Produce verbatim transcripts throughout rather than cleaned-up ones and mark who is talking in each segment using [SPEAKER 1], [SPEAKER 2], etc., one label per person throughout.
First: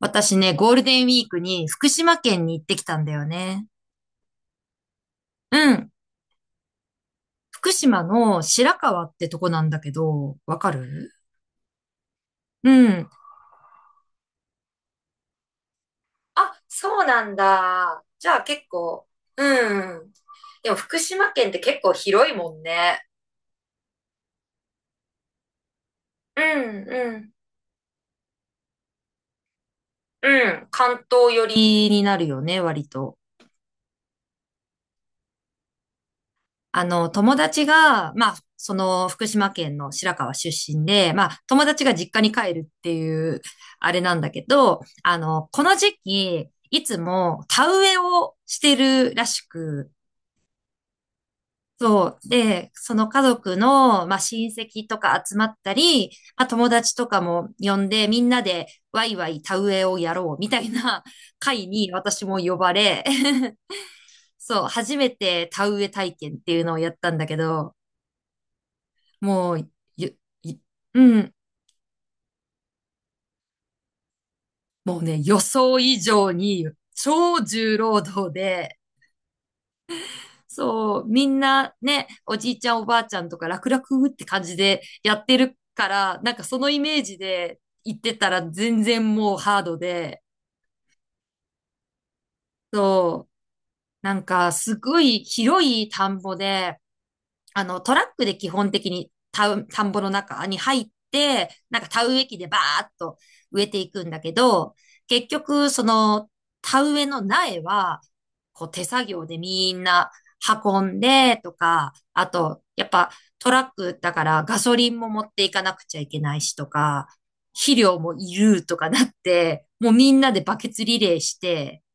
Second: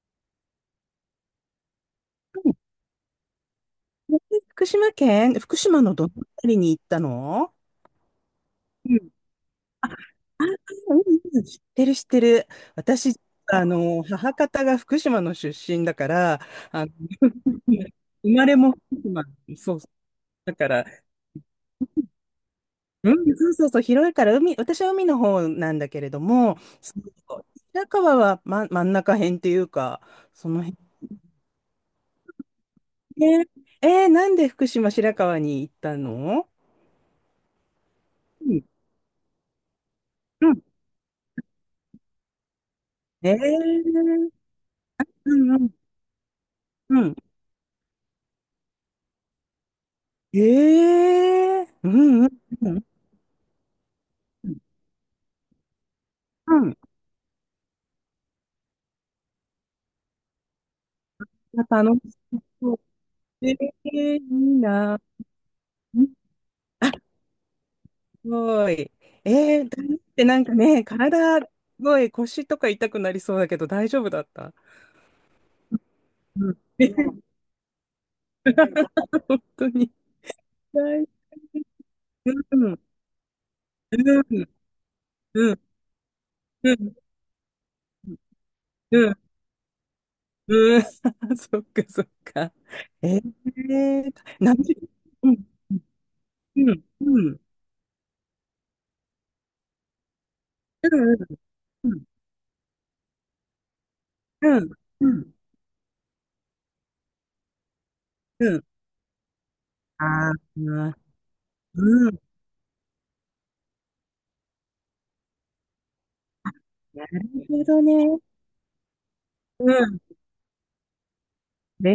[SPEAKER 1] 私ね、ゴールデンウィークに福島県
[SPEAKER 2] うん。
[SPEAKER 1] に行ってきたんだよね。
[SPEAKER 2] 福島県、福
[SPEAKER 1] う
[SPEAKER 2] 島
[SPEAKER 1] ん。
[SPEAKER 2] のどの辺りに行ったの？
[SPEAKER 1] 福島の白
[SPEAKER 2] う
[SPEAKER 1] 川
[SPEAKER 2] ん。
[SPEAKER 1] ってとこなんだ
[SPEAKER 2] あ、
[SPEAKER 1] け
[SPEAKER 2] あ、
[SPEAKER 1] ど、わか
[SPEAKER 2] うん、
[SPEAKER 1] る？
[SPEAKER 2] うん、知ってる、知ってる。
[SPEAKER 1] うん。
[SPEAKER 2] 私、あの、母方が福島の出身だから、
[SPEAKER 1] あ、
[SPEAKER 2] あの、
[SPEAKER 1] そうなん だ。じ
[SPEAKER 2] 生
[SPEAKER 1] ゃあ
[SPEAKER 2] まれ
[SPEAKER 1] 結
[SPEAKER 2] も福
[SPEAKER 1] 構、
[SPEAKER 2] 島、そうそう、
[SPEAKER 1] うん。
[SPEAKER 2] だか
[SPEAKER 1] でも
[SPEAKER 2] ら、
[SPEAKER 1] 福島県って結構広いもんね。
[SPEAKER 2] うん、そうそうそう、広いから、海、私は海の方なんだけれど
[SPEAKER 1] う
[SPEAKER 2] も、
[SPEAKER 1] ん、
[SPEAKER 2] そ
[SPEAKER 1] う
[SPEAKER 2] う
[SPEAKER 1] ん。
[SPEAKER 2] そう。白河は、ま、真ん中辺っていうか、
[SPEAKER 1] う
[SPEAKER 2] その
[SPEAKER 1] ん。
[SPEAKER 2] 辺。
[SPEAKER 1] 関東寄りになるよね、割と。
[SPEAKER 2] ね。えー、なんで福島白河に行ったの？
[SPEAKER 1] あの、友達が、まあ、
[SPEAKER 2] うん。
[SPEAKER 1] その福島県の白河
[SPEAKER 2] う
[SPEAKER 1] 出
[SPEAKER 2] ん。
[SPEAKER 1] 身で、まあ、友達が実家に帰るってい
[SPEAKER 2] え
[SPEAKER 1] う、あ
[SPEAKER 2] ー、
[SPEAKER 1] れなんだけど、あ
[SPEAKER 2] う
[SPEAKER 1] の、
[SPEAKER 2] ん、う
[SPEAKER 1] こ
[SPEAKER 2] ん、
[SPEAKER 1] の時期、いつ
[SPEAKER 2] うん。
[SPEAKER 1] も田植えをしてるらしく、
[SPEAKER 2] ええ、う
[SPEAKER 1] そ
[SPEAKER 2] ん、
[SPEAKER 1] う。
[SPEAKER 2] うん、
[SPEAKER 1] で、
[SPEAKER 2] うん。
[SPEAKER 1] その家族の、まあ、親戚とか集まったり、まあ、
[SPEAKER 2] う
[SPEAKER 1] 友
[SPEAKER 2] ん。
[SPEAKER 1] 達とかも呼んで、みんなでワイワイ田植えをやろうみたいな会
[SPEAKER 2] あ、
[SPEAKER 1] に
[SPEAKER 2] 楽し
[SPEAKER 1] 私も呼ば
[SPEAKER 2] そう。
[SPEAKER 1] れ、
[SPEAKER 2] え え、いい
[SPEAKER 1] そう、初
[SPEAKER 2] な。
[SPEAKER 1] めて田植え
[SPEAKER 2] うん。
[SPEAKER 1] 体験っていうのを
[SPEAKER 2] あ、
[SPEAKER 1] や
[SPEAKER 2] す
[SPEAKER 1] ったんだけど、
[SPEAKER 2] ごい。え
[SPEAKER 1] も
[SPEAKER 2] え、
[SPEAKER 1] う、
[SPEAKER 2] ダンスっ
[SPEAKER 1] ゆ、
[SPEAKER 2] てなんか
[SPEAKER 1] い
[SPEAKER 2] ね、
[SPEAKER 1] うん、
[SPEAKER 2] 体、すごい腰とか痛くなりそうだけど大丈夫だった？
[SPEAKER 1] もうね、予想以上
[SPEAKER 2] う
[SPEAKER 1] に
[SPEAKER 2] ん。ええ、
[SPEAKER 1] 超重労働で、
[SPEAKER 2] 本当に。
[SPEAKER 1] そう、
[SPEAKER 2] 大、
[SPEAKER 1] みんなね、
[SPEAKER 2] う
[SPEAKER 1] おじいちゃん
[SPEAKER 2] ん。
[SPEAKER 1] おばあちゃんとか楽々っ
[SPEAKER 2] う
[SPEAKER 1] て感
[SPEAKER 2] ん。
[SPEAKER 1] じでやって
[SPEAKER 2] う
[SPEAKER 1] る
[SPEAKER 2] ん。
[SPEAKER 1] から、なんかその
[SPEAKER 2] う
[SPEAKER 1] イ
[SPEAKER 2] ん。
[SPEAKER 1] メージで行っ
[SPEAKER 2] う
[SPEAKER 1] てたら全
[SPEAKER 2] ん。う
[SPEAKER 1] 然
[SPEAKER 2] ん。
[SPEAKER 1] もうハードで、
[SPEAKER 2] うん。 そっか、そっか。ええ、
[SPEAKER 1] そう、なんか
[SPEAKER 2] 何
[SPEAKER 1] す
[SPEAKER 2] 時、
[SPEAKER 1] ごい
[SPEAKER 2] うん。
[SPEAKER 1] 広い田んぼ
[SPEAKER 2] う
[SPEAKER 1] で、
[SPEAKER 2] ん。うん。
[SPEAKER 1] あの、トラックで基本的に田う田んぼの中に入っ
[SPEAKER 2] うん。
[SPEAKER 1] て、なんか
[SPEAKER 2] うん。
[SPEAKER 1] 田植え機でバーっと植えていくんだけど、
[SPEAKER 2] う
[SPEAKER 1] 結
[SPEAKER 2] ん。
[SPEAKER 1] 局、その田植えの苗は、
[SPEAKER 2] うん。
[SPEAKER 1] こう手作業でみんな
[SPEAKER 2] ああ、う
[SPEAKER 1] 運ん
[SPEAKER 2] ん。
[SPEAKER 1] でとか、あと、やっぱトラックだからガソリンも持っていかなくちゃいけないしと
[SPEAKER 2] な
[SPEAKER 1] か、
[SPEAKER 2] るほ
[SPEAKER 1] 肥
[SPEAKER 2] ど
[SPEAKER 1] 料も
[SPEAKER 2] ね。
[SPEAKER 1] いるとかなっ
[SPEAKER 2] う
[SPEAKER 1] て、もう
[SPEAKER 2] ん。
[SPEAKER 1] みんなでバケツリレーして、
[SPEAKER 2] ね。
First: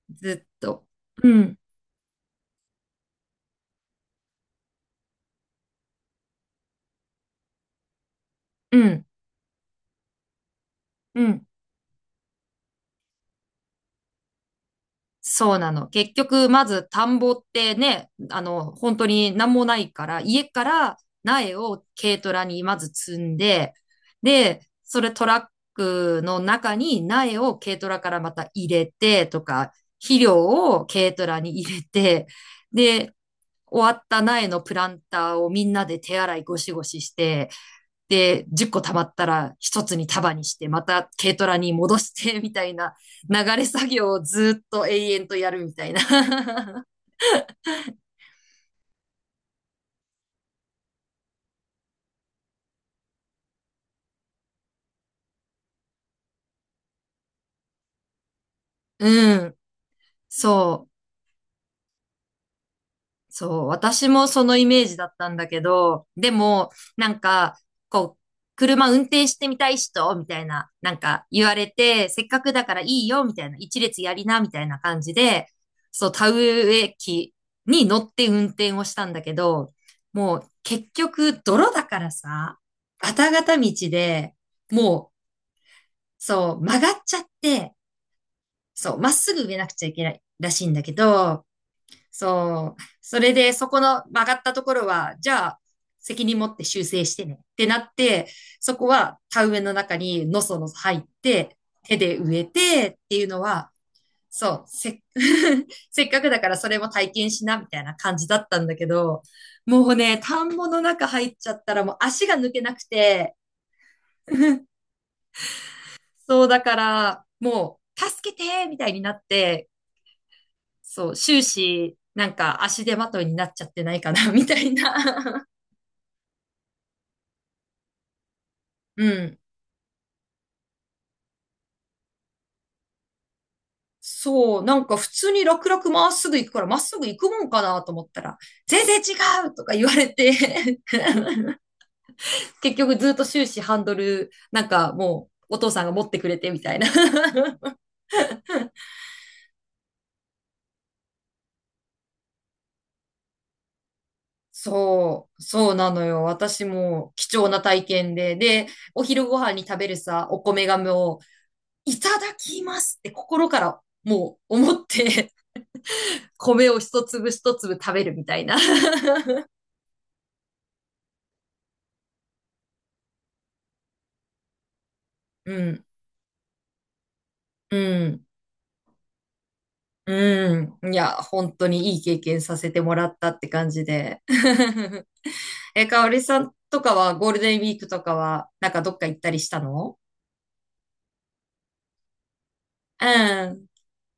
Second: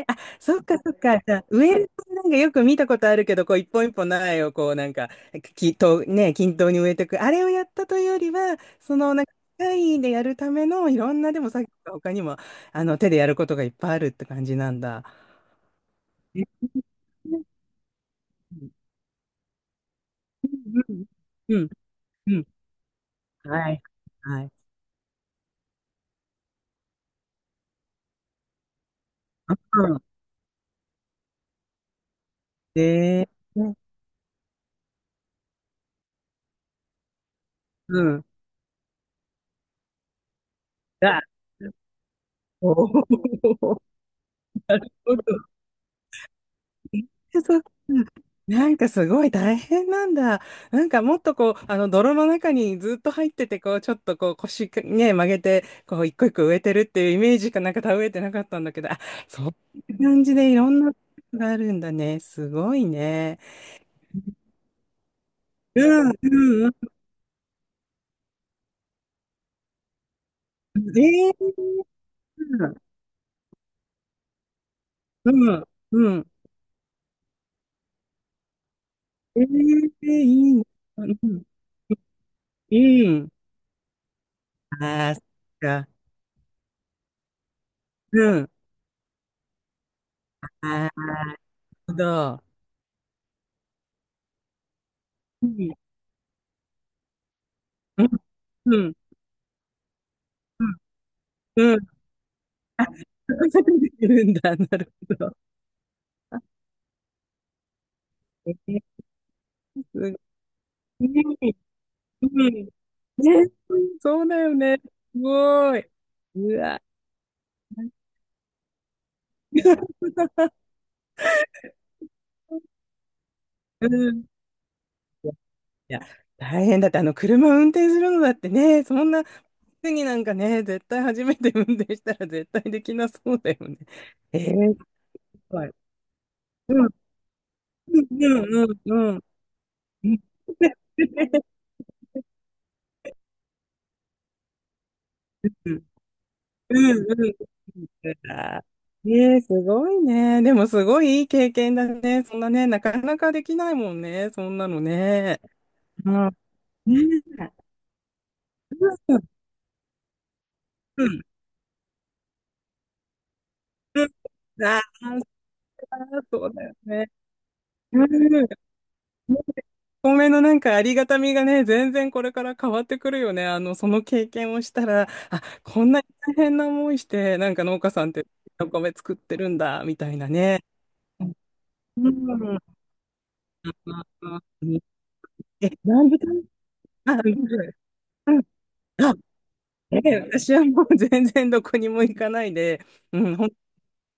[SPEAKER 2] え。あ、
[SPEAKER 1] ずっ
[SPEAKER 2] そっか、
[SPEAKER 1] と。
[SPEAKER 2] そっか。
[SPEAKER 1] う
[SPEAKER 2] じゃあ、
[SPEAKER 1] ん、
[SPEAKER 2] 植えるとなんかよく見たことあるけど、こう一本一本苗をこうなんか、きと、ね、均等に植えていく。あれをやったというよりは、
[SPEAKER 1] う
[SPEAKER 2] そ
[SPEAKER 1] ん、
[SPEAKER 2] のなんか、機械でやるためのいろ
[SPEAKER 1] う
[SPEAKER 2] んなで
[SPEAKER 1] ん。
[SPEAKER 2] も作業が他にも、あの、手でやることがいっぱいあるって感じなんだ。
[SPEAKER 1] そうなの。結
[SPEAKER 2] え、
[SPEAKER 1] 局、まず田んぼっ
[SPEAKER 2] うん。
[SPEAKER 1] てね、あの、本当に何もないから、家から苗
[SPEAKER 2] うん。
[SPEAKER 1] を軽ト
[SPEAKER 2] う
[SPEAKER 1] ラ
[SPEAKER 2] ん。
[SPEAKER 1] にまず積ん
[SPEAKER 2] は
[SPEAKER 1] で、
[SPEAKER 2] い。はい。
[SPEAKER 1] で、それトラックの中に苗を軽トラからまた入れてと
[SPEAKER 2] う
[SPEAKER 1] か、
[SPEAKER 2] ん。
[SPEAKER 1] 肥料を軽トラに入れて、で、
[SPEAKER 2] で、
[SPEAKER 1] 終わった苗のプランターをみんなで手洗いゴシゴシして、
[SPEAKER 2] うん。
[SPEAKER 1] で、じゅっこ溜まったら一つに束にして、また
[SPEAKER 2] あ、
[SPEAKER 1] 軽トラに戻して、みた
[SPEAKER 2] お。
[SPEAKER 1] いな流れ
[SPEAKER 2] お。
[SPEAKER 1] 作業をずっと永
[SPEAKER 2] ほんと。
[SPEAKER 1] 遠とやるみたいな。
[SPEAKER 2] え、そう。なんかすごい大変なんだ。なんかもっとこう、あの泥の中にずっと入ってて、こう、ちょっとこう腰ね、曲げて、こう、一個一個植えてるっていうイメージかなんか植えてなかったんだけど、あ、
[SPEAKER 1] う
[SPEAKER 2] そう
[SPEAKER 1] ん。
[SPEAKER 2] いう感じでいろん
[SPEAKER 1] そう。
[SPEAKER 2] なことがあるんだね。すごいね。
[SPEAKER 1] そう、私もそのイメージだったんだけ
[SPEAKER 2] う
[SPEAKER 1] ど、
[SPEAKER 2] ん、
[SPEAKER 1] で
[SPEAKER 2] うん、う
[SPEAKER 1] も、
[SPEAKER 2] ん。
[SPEAKER 1] なんか、こう、車運転してみたい人、みたいな、なんか
[SPEAKER 2] え
[SPEAKER 1] 言
[SPEAKER 2] ー、
[SPEAKER 1] われて、せっかくだからいいよ、みたいな、一列やりな、みたいな感じで、
[SPEAKER 2] うん、
[SPEAKER 1] そ
[SPEAKER 2] う
[SPEAKER 1] う、
[SPEAKER 2] ん。
[SPEAKER 1] 田植え機に乗って運転をしたんだけ
[SPEAKER 2] えー、
[SPEAKER 1] ど、もう
[SPEAKER 2] いいね。
[SPEAKER 1] 結
[SPEAKER 2] う
[SPEAKER 1] 局、
[SPEAKER 2] ん、
[SPEAKER 1] 泥だからさ、
[SPEAKER 2] う
[SPEAKER 1] ガ
[SPEAKER 2] ん。
[SPEAKER 1] タガタ道で、も
[SPEAKER 2] あ
[SPEAKER 1] う、
[SPEAKER 2] あ、そっか。
[SPEAKER 1] そう、曲がっちゃって、
[SPEAKER 2] うん。
[SPEAKER 1] そう、まっすぐ植えなくちゃいけない
[SPEAKER 2] あ
[SPEAKER 1] らしい
[SPEAKER 2] あ、
[SPEAKER 1] んだ
[SPEAKER 2] なる
[SPEAKER 1] けど、
[SPEAKER 2] ほど。
[SPEAKER 1] そう。それで、そこの曲がったところは、じゃ
[SPEAKER 2] う
[SPEAKER 1] あ、
[SPEAKER 2] ん、
[SPEAKER 1] 責任持って修正してねってなっ
[SPEAKER 2] うん、
[SPEAKER 1] て、そ
[SPEAKER 2] う
[SPEAKER 1] こ
[SPEAKER 2] ん。
[SPEAKER 1] は田植えの中にのそのそ入って、
[SPEAKER 2] うん、
[SPEAKER 1] 手で植え
[SPEAKER 2] あ、
[SPEAKER 1] て
[SPEAKER 2] そ
[SPEAKER 1] っていうの
[SPEAKER 2] こ、そこ
[SPEAKER 1] は、
[SPEAKER 2] 出てるんだ。
[SPEAKER 1] そう、
[SPEAKER 2] なる
[SPEAKER 1] せ、
[SPEAKER 2] ほど。
[SPEAKER 1] せっかくだからそれも体験しなみたいな感じだっ
[SPEAKER 2] え
[SPEAKER 1] たんだ
[SPEAKER 2] ー、
[SPEAKER 1] けど、
[SPEAKER 2] す
[SPEAKER 1] もう
[SPEAKER 2] ごい。
[SPEAKER 1] ね、田んぼの中入っちゃっ
[SPEAKER 2] う
[SPEAKER 1] たらもう足が抜け
[SPEAKER 2] ん。
[SPEAKER 1] なくて、
[SPEAKER 2] ね、そう だよね。すごい。
[SPEAKER 1] そう
[SPEAKER 2] う
[SPEAKER 1] だか
[SPEAKER 2] わ。
[SPEAKER 1] ら、もう、助けてみたいになって、そう、終始、なんか足手まといになっちゃってないか
[SPEAKER 2] うん。
[SPEAKER 1] な、
[SPEAKER 2] い
[SPEAKER 1] みたいな。
[SPEAKER 2] や、大変だって、あの、車運転するのだってね、そ
[SPEAKER 1] う
[SPEAKER 2] んな、
[SPEAKER 1] ん。
[SPEAKER 2] 次なんかね、絶対初めて運転したら絶対できなそうだよね。え
[SPEAKER 1] そう、な
[SPEAKER 2] ー、
[SPEAKER 1] ん
[SPEAKER 2] す
[SPEAKER 1] か普通に
[SPEAKER 2] ご
[SPEAKER 1] 楽
[SPEAKER 2] い。
[SPEAKER 1] 々まっすぐ行くから、まっ
[SPEAKER 2] うん、
[SPEAKER 1] すぐ行くもんかなと思
[SPEAKER 2] う
[SPEAKER 1] った
[SPEAKER 2] ん、
[SPEAKER 1] ら、
[SPEAKER 2] うん、
[SPEAKER 1] 全然違
[SPEAKER 2] うん。
[SPEAKER 1] うとか言われて 結局ずっと終始ハンドル、なんかも
[SPEAKER 2] う
[SPEAKER 1] うお父さ
[SPEAKER 2] ん、
[SPEAKER 1] んが持ってくれてみたいな。
[SPEAKER 2] うん、う ん。ええ、すごいね。でもすごいいい経験だね。そんなね、なかなかできないもんね。そんなの
[SPEAKER 1] そ
[SPEAKER 2] ね。
[SPEAKER 1] う、そうなの
[SPEAKER 2] う
[SPEAKER 1] よ。
[SPEAKER 2] ん、
[SPEAKER 1] 私
[SPEAKER 2] ね、
[SPEAKER 1] も貴重
[SPEAKER 2] え、
[SPEAKER 1] な体験で、で、お
[SPEAKER 2] うん、う
[SPEAKER 1] 昼ご飯に食べるさ、お米がもう、
[SPEAKER 2] ん、
[SPEAKER 1] いただきますって心から
[SPEAKER 2] うん、
[SPEAKER 1] もう思
[SPEAKER 2] あ
[SPEAKER 1] って
[SPEAKER 2] ー、そうだ
[SPEAKER 1] 米
[SPEAKER 2] よ
[SPEAKER 1] を一
[SPEAKER 2] ね。
[SPEAKER 1] 粒一粒食べ
[SPEAKER 2] う
[SPEAKER 1] るみたい
[SPEAKER 2] ん。
[SPEAKER 1] な。
[SPEAKER 2] お米のなんかありがたみがね、全然これから変わってくるよね。あの、その経験をしたら、あ、
[SPEAKER 1] うん、
[SPEAKER 2] こんなに大変な思いして、なんか
[SPEAKER 1] う
[SPEAKER 2] 農家さんっ
[SPEAKER 1] ん、
[SPEAKER 2] てお米作ってるんだ、みたいなね。
[SPEAKER 1] うん。いや、本当にいい
[SPEAKER 2] う
[SPEAKER 1] 経験
[SPEAKER 2] ん。う
[SPEAKER 1] させ
[SPEAKER 2] ん。
[SPEAKER 1] てもらったって感じで。
[SPEAKER 2] え、
[SPEAKER 1] え、かお
[SPEAKER 2] 何時
[SPEAKER 1] りさ
[SPEAKER 2] 間。
[SPEAKER 1] んとか
[SPEAKER 2] あ、
[SPEAKER 1] はゴ
[SPEAKER 2] う
[SPEAKER 1] ール
[SPEAKER 2] ん、
[SPEAKER 1] デンウィークとか
[SPEAKER 2] うん。
[SPEAKER 1] は、なんかどっか
[SPEAKER 2] あ、
[SPEAKER 1] 行ったりしたの？
[SPEAKER 2] ええ、私はもう全然どこにも行かないで、
[SPEAKER 1] う
[SPEAKER 2] うん、本
[SPEAKER 1] ん。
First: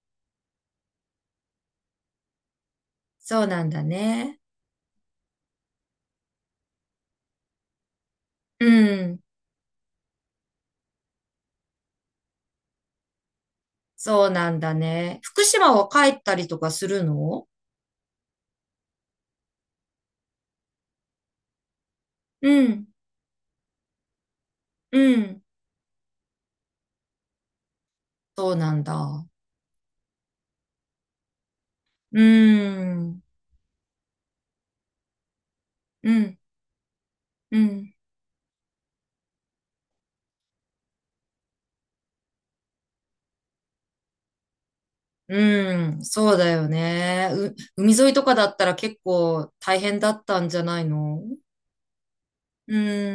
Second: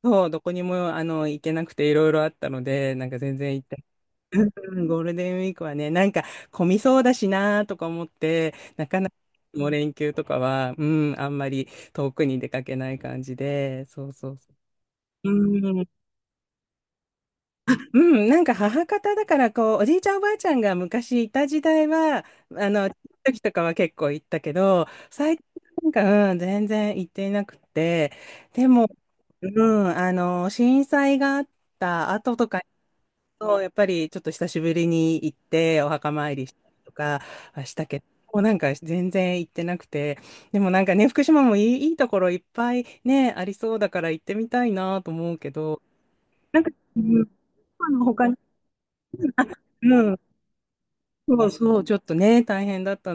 [SPEAKER 2] 当、どこにもあの行けなくていろいろあったので、なんか全
[SPEAKER 1] そう
[SPEAKER 2] 然
[SPEAKER 1] な
[SPEAKER 2] 行っ
[SPEAKER 1] んだ
[SPEAKER 2] て、
[SPEAKER 1] ね。
[SPEAKER 2] うん、ゴールデンウィークはね、なんか混みそうだしなとか思って、
[SPEAKER 1] う
[SPEAKER 2] なかなか
[SPEAKER 1] ん。
[SPEAKER 2] もう連休とかは、うん、あんまり遠くに出かけない感じで、そう
[SPEAKER 1] そう
[SPEAKER 2] そう
[SPEAKER 1] な
[SPEAKER 2] そう。
[SPEAKER 1] んだね。福島は帰ったりとかするの？
[SPEAKER 2] うん、なんか母方だからこうおじいちゃんおばあちゃんが昔いた時代は、
[SPEAKER 1] う
[SPEAKER 2] あ
[SPEAKER 1] ん。
[SPEAKER 2] の時とかは結構行ったけど、
[SPEAKER 1] う
[SPEAKER 2] 最
[SPEAKER 1] ん。
[SPEAKER 2] 近なんか、うん、全然行っていなくて、
[SPEAKER 1] そう
[SPEAKER 2] で
[SPEAKER 1] なん
[SPEAKER 2] も、
[SPEAKER 1] だ。
[SPEAKER 2] うん、あの震災があった
[SPEAKER 1] う
[SPEAKER 2] 後とか、
[SPEAKER 1] ん。
[SPEAKER 2] そうやっぱりちょっと久しぶりに行ってお
[SPEAKER 1] う
[SPEAKER 2] 墓参
[SPEAKER 1] ん。
[SPEAKER 2] りしたりとか
[SPEAKER 1] う
[SPEAKER 2] はした
[SPEAKER 1] ん。
[SPEAKER 2] けど、もうなんか全然行ってなくて、でもなんかね、福島もいい、いいところいっぱいね、ありそうだから行ってみたいなと思うけ
[SPEAKER 1] う
[SPEAKER 2] ど、
[SPEAKER 1] ん、そうだ
[SPEAKER 2] なん
[SPEAKER 1] よ
[SPEAKER 2] か、うん、
[SPEAKER 1] ね。う、海沿いと
[SPEAKER 2] 他、
[SPEAKER 1] かだったら結構大
[SPEAKER 2] う
[SPEAKER 1] 変だ
[SPEAKER 2] ん。
[SPEAKER 1] ったんじゃないの？
[SPEAKER 2] そうそう、ちょっとね、大
[SPEAKER 1] う
[SPEAKER 2] 変だった。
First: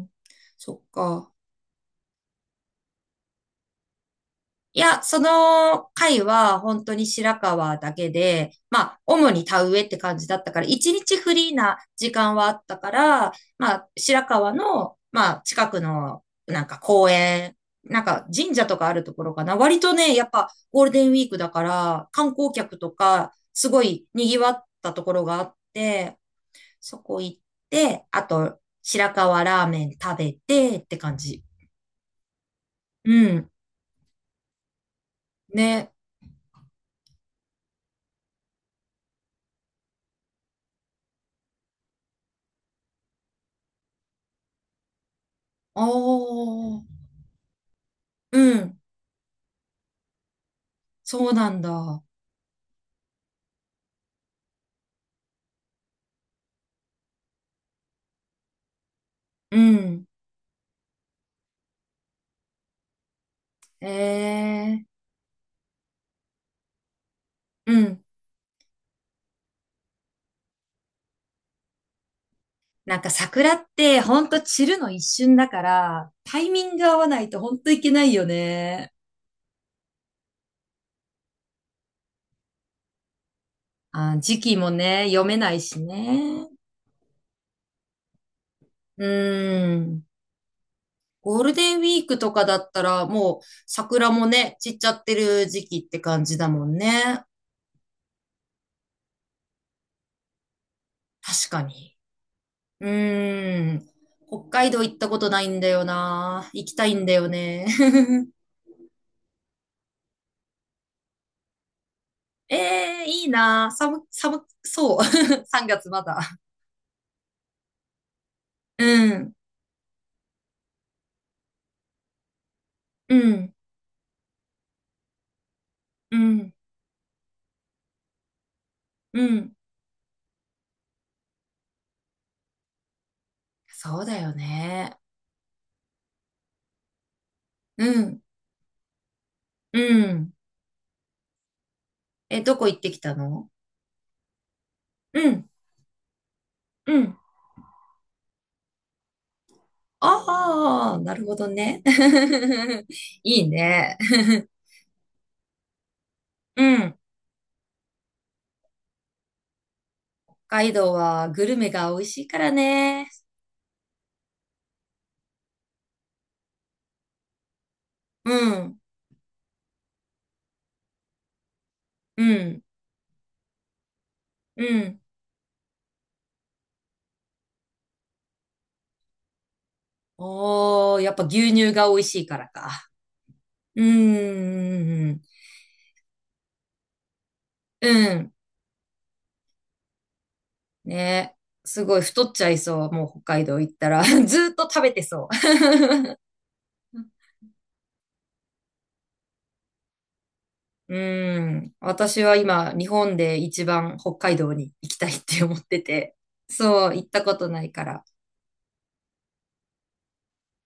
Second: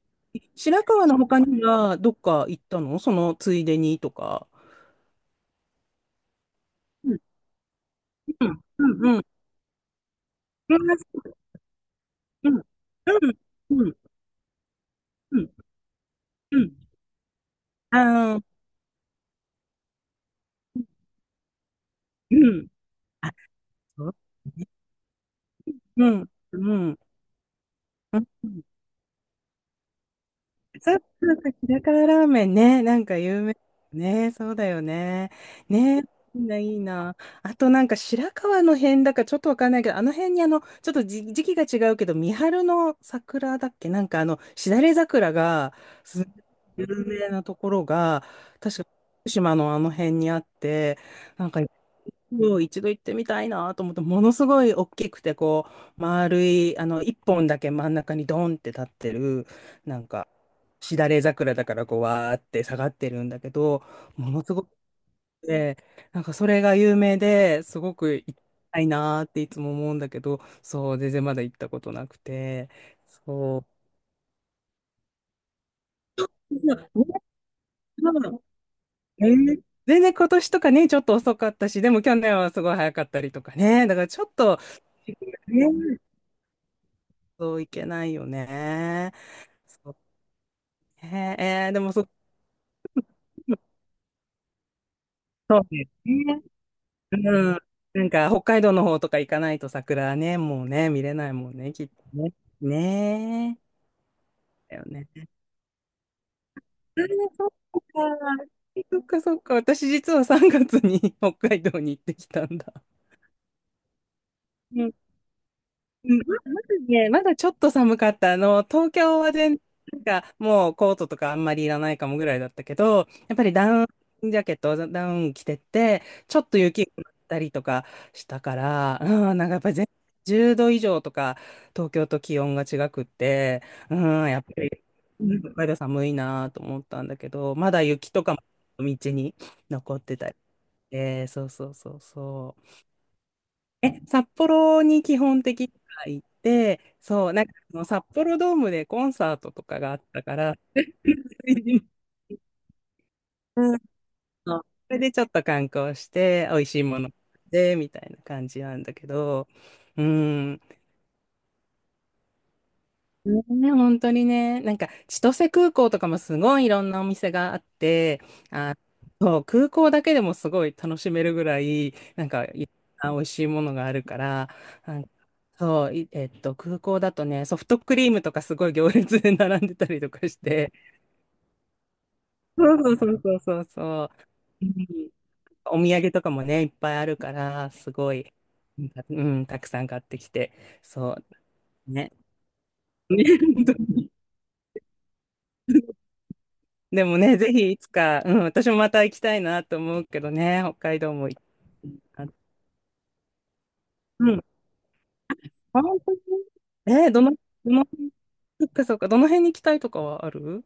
[SPEAKER 1] ん、そ
[SPEAKER 2] 白
[SPEAKER 1] っ
[SPEAKER 2] 川の
[SPEAKER 1] か。
[SPEAKER 2] 他にはどっか行ったの？そのついでにとか。
[SPEAKER 1] いや、その回は本当に
[SPEAKER 2] うん、
[SPEAKER 1] 白川だけ
[SPEAKER 2] う
[SPEAKER 1] で、
[SPEAKER 2] ん、
[SPEAKER 1] まあ、
[SPEAKER 2] うん、うん。
[SPEAKER 1] 主に田植えって感じだったから、
[SPEAKER 2] うん、
[SPEAKER 1] 一日フリーな時間は
[SPEAKER 2] う
[SPEAKER 1] あっ
[SPEAKER 2] ん、
[SPEAKER 1] たから、ま
[SPEAKER 2] う
[SPEAKER 1] あ、
[SPEAKER 2] ん、
[SPEAKER 1] 白川の、ま
[SPEAKER 2] う
[SPEAKER 1] あ、
[SPEAKER 2] ん、
[SPEAKER 1] 近くの、
[SPEAKER 2] う
[SPEAKER 1] なん
[SPEAKER 2] ん。
[SPEAKER 1] か公園、なんか
[SPEAKER 2] あ
[SPEAKER 1] 神
[SPEAKER 2] あ、
[SPEAKER 1] 社とかあるところかな。割とね、やっぱゴールデンウィークだから、観
[SPEAKER 2] う
[SPEAKER 1] 光
[SPEAKER 2] ん。
[SPEAKER 1] 客と
[SPEAKER 2] あ、
[SPEAKER 1] か、すごい
[SPEAKER 2] そう。
[SPEAKER 1] 賑わったところがあっ
[SPEAKER 2] う
[SPEAKER 1] て、
[SPEAKER 2] ん、う
[SPEAKER 1] そ
[SPEAKER 2] ん、
[SPEAKER 1] こ行って、
[SPEAKER 2] う
[SPEAKER 1] あ
[SPEAKER 2] ん。
[SPEAKER 1] と、白川ラーメン食べてっ
[SPEAKER 2] そ
[SPEAKER 1] て
[SPEAKER 2] う
[SPEAKER 1] 感
[SPEAKER 2] そう
[SPEAKER 1] じ。
[SPEAKER 2] そう、ひらからラーメンね、なん
[SPEAKER 1] う
[SPEAKER 2] か有
[SPEAKER 1] ん。
[SPEAKER 2] 名ね、そうだよね。
[SPEAKER 1] ね。
[SPEAKER 2] ね、いいな、いいな。あとなんか白河の辺だかちょっとわかんないけど、あの辺にあの、ちょっとじ時期が違うけど、三春の桜だっけなんかあの、しだれ桜が、
[SPEAKER 1] あ
[SPEAKER 2] す有
[SPEAKER 1] あ。
[SPEAKER 2] 名なところが、
[SPEAKER 1] うん。
[SPEAKER 2] 確か福島のあの辺にあって、
[SPEAKER 1] そう
[SPEAKER 2] な
[SPEAKER 1] な
[SPEAKER 2] ん
[SPEAKER 1] ん
[SPEAKER 2] か
[SPEAKER 1] だ。
[SPEAKER 2] もう一度行ってみたいなと思って、ものすごい大きくて、こう、丸い、あの、一本だけ真ん中にドンって立ってる、
[SPEAKER 1] う
[SPEAKER 2] な
[SPEAKER 1] ん。
[SPEAKER 2] んか、しだれ桜だから、こう、わーって下がってるんだけど、ものすごく
[SPEAKER 1] ええ、
[SPEAKER 2] て、なんかそれが有名で
[SPEAKER 1] う
[SPEAKER 2] すご
[SPEAKER 1] ん。
[SPEAKER 2] く行きたいなーっていつも思うんだけど、そう、全然まだ行ったことなくて、
[SPEAKER 1] なんか桜っ
[SPEAKER 2] そ
[SPEAKER 1] てほんと散るの一瞬だから、タイミング合わな
[SPEAKER 2] う。
[SPEAKER 1] いとほんといけないよね。
[SPEAKER 2] ね。えー、全然今年とかね、ちょっと遅かったし、でも去年はすごい早かったりとかね、だから
[SPEAKER 1] あ、
[SPEAKER 2] ちょっ
[SPEAKER 1] 時期
[SPEAKER 2] と、
[SPEAKER 1] もね、読めない
[SPEAKER 2] ね、
[SPEAKER 1] しね。
[SPEAKER 2] そういけないよ
[SPEAKER 1] う
[SPEAKER 2] ね。そう、
[SPEAKER 1] ん。
[SPEAKER 2] ね。
[SPEAKER 1] ゴール
[SPEAKER 2] え
[SPEAKER 1] デ
[SPEAKER 2] ー、
[SPEAKER 1] ン
[SPEAKER 2] で
[SPEAKER 1] ウ
[SPEAKER 2] も
[SPEAKER 1] ィー
[SPEAKER 2] そ、
[SPEAKER 1] クとかだったらもう桜もね、散っちゃってる
[SPEAKER 2] そう
[SPEAKER 1] 時期
[SPEAKER 2] で
[SPEAKER 1] っ
[SPEAKER 2] す
[SPEAKER 1] て感じ
[SPEAKER 2] ね。
[SPEAKER 1] だもんね。
[SPEAKER 2] うん。なんか、北海道の方とか行かないと桜ね、もうね、見れない
[SPEAKER 1] 確
[SPEAKER 2] もん
[SPEAKER 1] か
[SPEAKER 2] ね、きっと
[SPEAKER 1] に。
[SPEAKER 2] ね。
[SPEAKER 1] う
[SPEAKER 2] ね。
[SPEAKER 1] ーん。北海
[SPEAKER 2] え。だ
[SPEAKER 1] 道
[SPEAKER 2] よ
[SPEAKER 1] 行った
[SPEAKER 2] ね。
[SPEAKER 1] ことないんだよな。行きたい
[SPEAKER 2] あ
[SPEAKER 1] ん
[SPEAKER 2] ー、
[SPEAKER 1] だよ
[SPEAKER 2] そっ
[SPEAKER 1] ね。
[SPEAKER 2] か。そっか、そっか。私実はさんがつに北海道に行ってきた
[SPEAKER 1] え
[SPEAKER 2] んだ。
[SPEAKER 1] えー、いいな。寒、寒
[SPEAKER 2] うん。
[SPEAKER 1] そう。さんがつま
[SPEAKER 2] う
[SPEAKER 1] だ。
[SPEAKER 2] ん、ま、まずね、まだちょっと寒かった。あの、
[SPEAKER 1] う
[SPEAKER 2] 東京
[SPEAKER 1] ん、
[SPEAKER 2] は全然、なんかもうコートとかあんまりいらないかもぐらいだったけど、
[SPEAKER 1] う
[SPEAKER 2] やっぱり
[SPEAKER 1] ん、
[SPEAKER 2] ダウンジャケット、ダウン着てって、
[SPEAKER 1] う
[SPEAKER 2] ちょっ
[SPEAKER 1] ん、
[SPEAKER 2] と雪が降ったりとかしたから、
[SPEAKER 1] う
[SPEAKER 2] うん、なん
[SPEAKER 1] ん。
[SPEAKER 2] かやっぱり全じゅうど以上とか、東京と気温が違くって、う
[SPEAKER 1] そうだ
[SPEAKER 2] ん、
[SPEAKER 1] よ
[SPEAKER 2] やっぱり、
[SPEAKER 1] ね。
[SPEAKER 2] うん、北海道寒いなと思ったんだけど、まだ
[SPEAKER 1] う
[SPEAKER 2] 雪
[SPEAKER 1] ん、
[SPEAKER 2] とかも道に
[SPEAKER 1] う
[SPEAKER 2] 残ってた
[SPEAKER 1] ん。
[SPEAKER 2] りして、そうそうそう
[SPEAKER 1] え、ど
[SPEAKER 2] そう。
[SPEAKER 1] こ行ってきたの？
[SPEAKER 2] え、札幌に基
[SPEAKER 1] う
[SPEAKER 2] 本
[SPEAKER 1] ん、
[SPEAKER 2] 的には行って、
[SPEAKER 1] うん。
[SPEAKER 2] そう、なんかその札幌ドームでコンサートとかがあったから、
[SPEAKER 1] ああ、なるほどね。いい
[SPEAKER 2] うん、
[SPEAKER 1] ね。
[SPEAKER 2] それでちょっと観光して、美
[SPEAKER 1] う
[SPEAKER 2] 味しい
[SPEAKER 1] ん。
[SPEAKER 2] もので、みたいな感じなんだけど、う
[SPEAKER 1] 北
[SPEAKER 2] ん、
[SPEAKER 1] 海道はグルメが美味しいからね。
[SPEAKER 2] ね、本当にね、なんか千歳空港とかもすごいいろんなお店があって、
[SPEAKER 1] う
[SPEAKER 2] あ、
[SPEAKER 1] ん、
[SPEAKER 2] そう空港だけでもすごい楽しめるぐらい、
[SPEAKER 1] う
[SPEAKER 2] なんか
[SPEAKER 1] ん、
[SPEAKER 2] いろんな美味しいものがあるから、
[SPEAKER 1] う
[SPEAKER 2] な
[SPEAKER 1] ん。
[SPEAKER 2] んかそう、いえっと、空港だとね、ソフトクリームとかすごい行列で並んでたりとかして、
[SPEAKER 1] おー、やっぱ牛乳が美味しいから
[SPEAKER 2] そう
[SPEAKER 1] か。
[SPEAKER 2] そうそうそう
[SPEAKER 1] うん、
[SPEAKER 2] そう、うん、
[SPEAKER 1] うん、
[SPEAKER 2] お土産とかもね、いっぱいあるから、
[SPEAKER 1] う
[SPEAKER 2] すご
[SPEAKER 1] ん。う
[SPEAKER 2] い、
[SPEAKER 1] ん。
[SPEAKER 2] うん、たくさん買ってきて、そ
[SPEAKER 1] ね、す
[SPEAKER 2] う、
[SPEAKER 1] ごい
[SPEAKER 2] ね。
[SPEAKER 1] 太っちゃいそう。もう 北
[SPEAKER 2] ね、
[SPEAKER 1] 海道
[SPEAKER 2] 本
[SPEAKER 1] 行っ
[SPEAKER 2] 当
[SPEAKER 1] たら。
[SPEAKER 2] に、
[SPEAKER 1] ずーっと食べてそう。
[SPEAKER 2] でもね、ぜひいつか、うん、私もまた行きたいなと思うけどね、北 海道も行
[SPEAKER 1] う
[SPEAKER 2] き
[SPEAKER 1] ん。私
[SPEAKER 2] たいな。
[SPEAKER 1] は今、日本で一番北
[SPEAKER 2] う
[SPEAKER 1] 海
[SPEAKER 2] ん。
[SPEAKER 1] 道に行きたいって思って
[SPEAKER 2] あ、本当
[SPEAKER 1] て。
[SPEAKER 2] に。
[SPEAKER 1] そう、行
[SPEAKER 2] え
[SPEAKER 1] っ
[SPEAKER 2] ー、ど
[SPEAKER 1] た
[SPEAKER 2] の、
[SPEAKER 1] ことない
[SPEAKER 2] ど
[SPEAKER 1] か
[SPEAKER 2] の、
[SPEAKER 1] ら。
[SPEAKER 2] そっか、そっか、どの辺に行きたいとかはある？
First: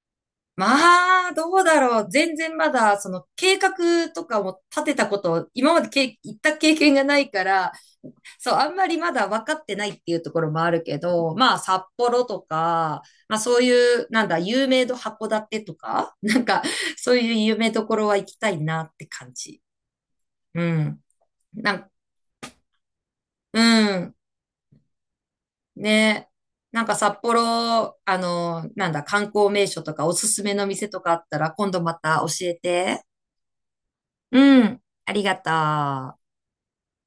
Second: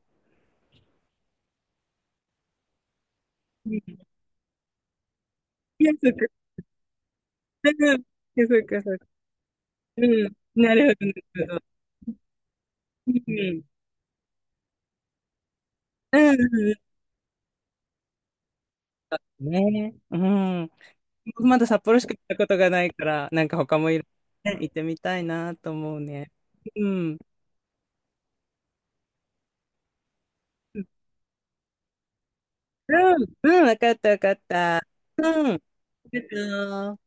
[SPEAKER 1] まあ、どうだろう。全然まだ、その計
[SPEAKER 2] うん、
[SPEAKER 1] 画とかも立てたこと、今ま
[SPEAKER 2] い
[SPEAKER 1] で
[SPEAKER 2] や、そっ
[SPEAKER 1] け、
[SPEAKER 2] か、
[SPEAKER 1] 行った経験がないか
[SPEAKER 2] う
[SPEAKER 1] ら、
[SPEAKER 2] ん、いや、
[SPEAKER 1] そう、
[SPEAKER 2] そっ
[SPEAKER 1] あん
[SPEAKER 2] か、
[SPEAKER 1] ま
[SPEAKER 2] そ
[SPEAKER 1] り
[SPEAKER 2] っか、
[SPEAKER 1] まだ分かってないっ
[SPEAKER 2] う
[SPEAKER 1] ていうと
[SPEAKER 2] ん、
[SPEAKER 1] ころもあ
[SPEAKER 2] な
[SPEAKER 1] る
[SPEAKER 2] るほ
[SPEAKER 1] け
[SPEAKER 2] ど、な
[SPEAKER 1] ど、
[SPEAKER 2] る
[SPEAKER 1] ま
[SPEAKER 2] ほ
[SPEAKER 1] あ、
[SPEAKER 2] ど。
[SPEAKER 1] 札幌とか、
[SPEAKER 2] うん、
[SPEAKER 1] まあ、
[SPEAKER 2] う
[SPEAKER 1] そ
[SPEAKER 2] ん、
[SPEAKER 1] ういう、なんだ、有名度函館とか、
[SPEAKER 2] う
[SPEAKER 1] なんか、
[SPEAKER 2] ん、
[SPEAKER 1] そういう有名どころは行きたいなって感じ。
[SPEAKER 2] ね、う
[SPEAKER 1] う
[SPEAKER 2] ん。
[SPEAKER 1] ん。
[SPEAKER 2] まだ
[SPEAKER 1] な
[SPEAKER 2] 札
[SPEAKER 1] ん、
[SPEAKER 2] 幌しか行ったことがないから、なんか
[SPEAKER 1] う
[SPEAKER 2] 他もいろ
[SPEAKER 1] ん。
[SPEAKER 2] いろね行ってみたいなと思う
[SPEAKER 1] ね。
[SPEAKER 2] ね。
[SPEAKER 1] なん
[SPEAKER 2] う
[SPEAKER 1] か札
[SPEAKER 2] ん。
[SPEAKER 1] 幌、あの、なんだ、観光名所とかおすすめの
[SPEAKER 2] う
[SPEAKER 1] 店
[SPEAKER 2] ん、
[SPEAKER 1] とかあったら、今度また教えて。
[SPEAKER 2] うん、わかった、わかっ
[SPEAKER 1] うん。
[SPEAKER 2] た。
[SPEAKER 1] あり
[SPEAKER 2] う
[SPEAKER 1] がと
[SPEAKER 2] ん。あり
[SPEAKER 1] う。
[SPEAKER 2] がとう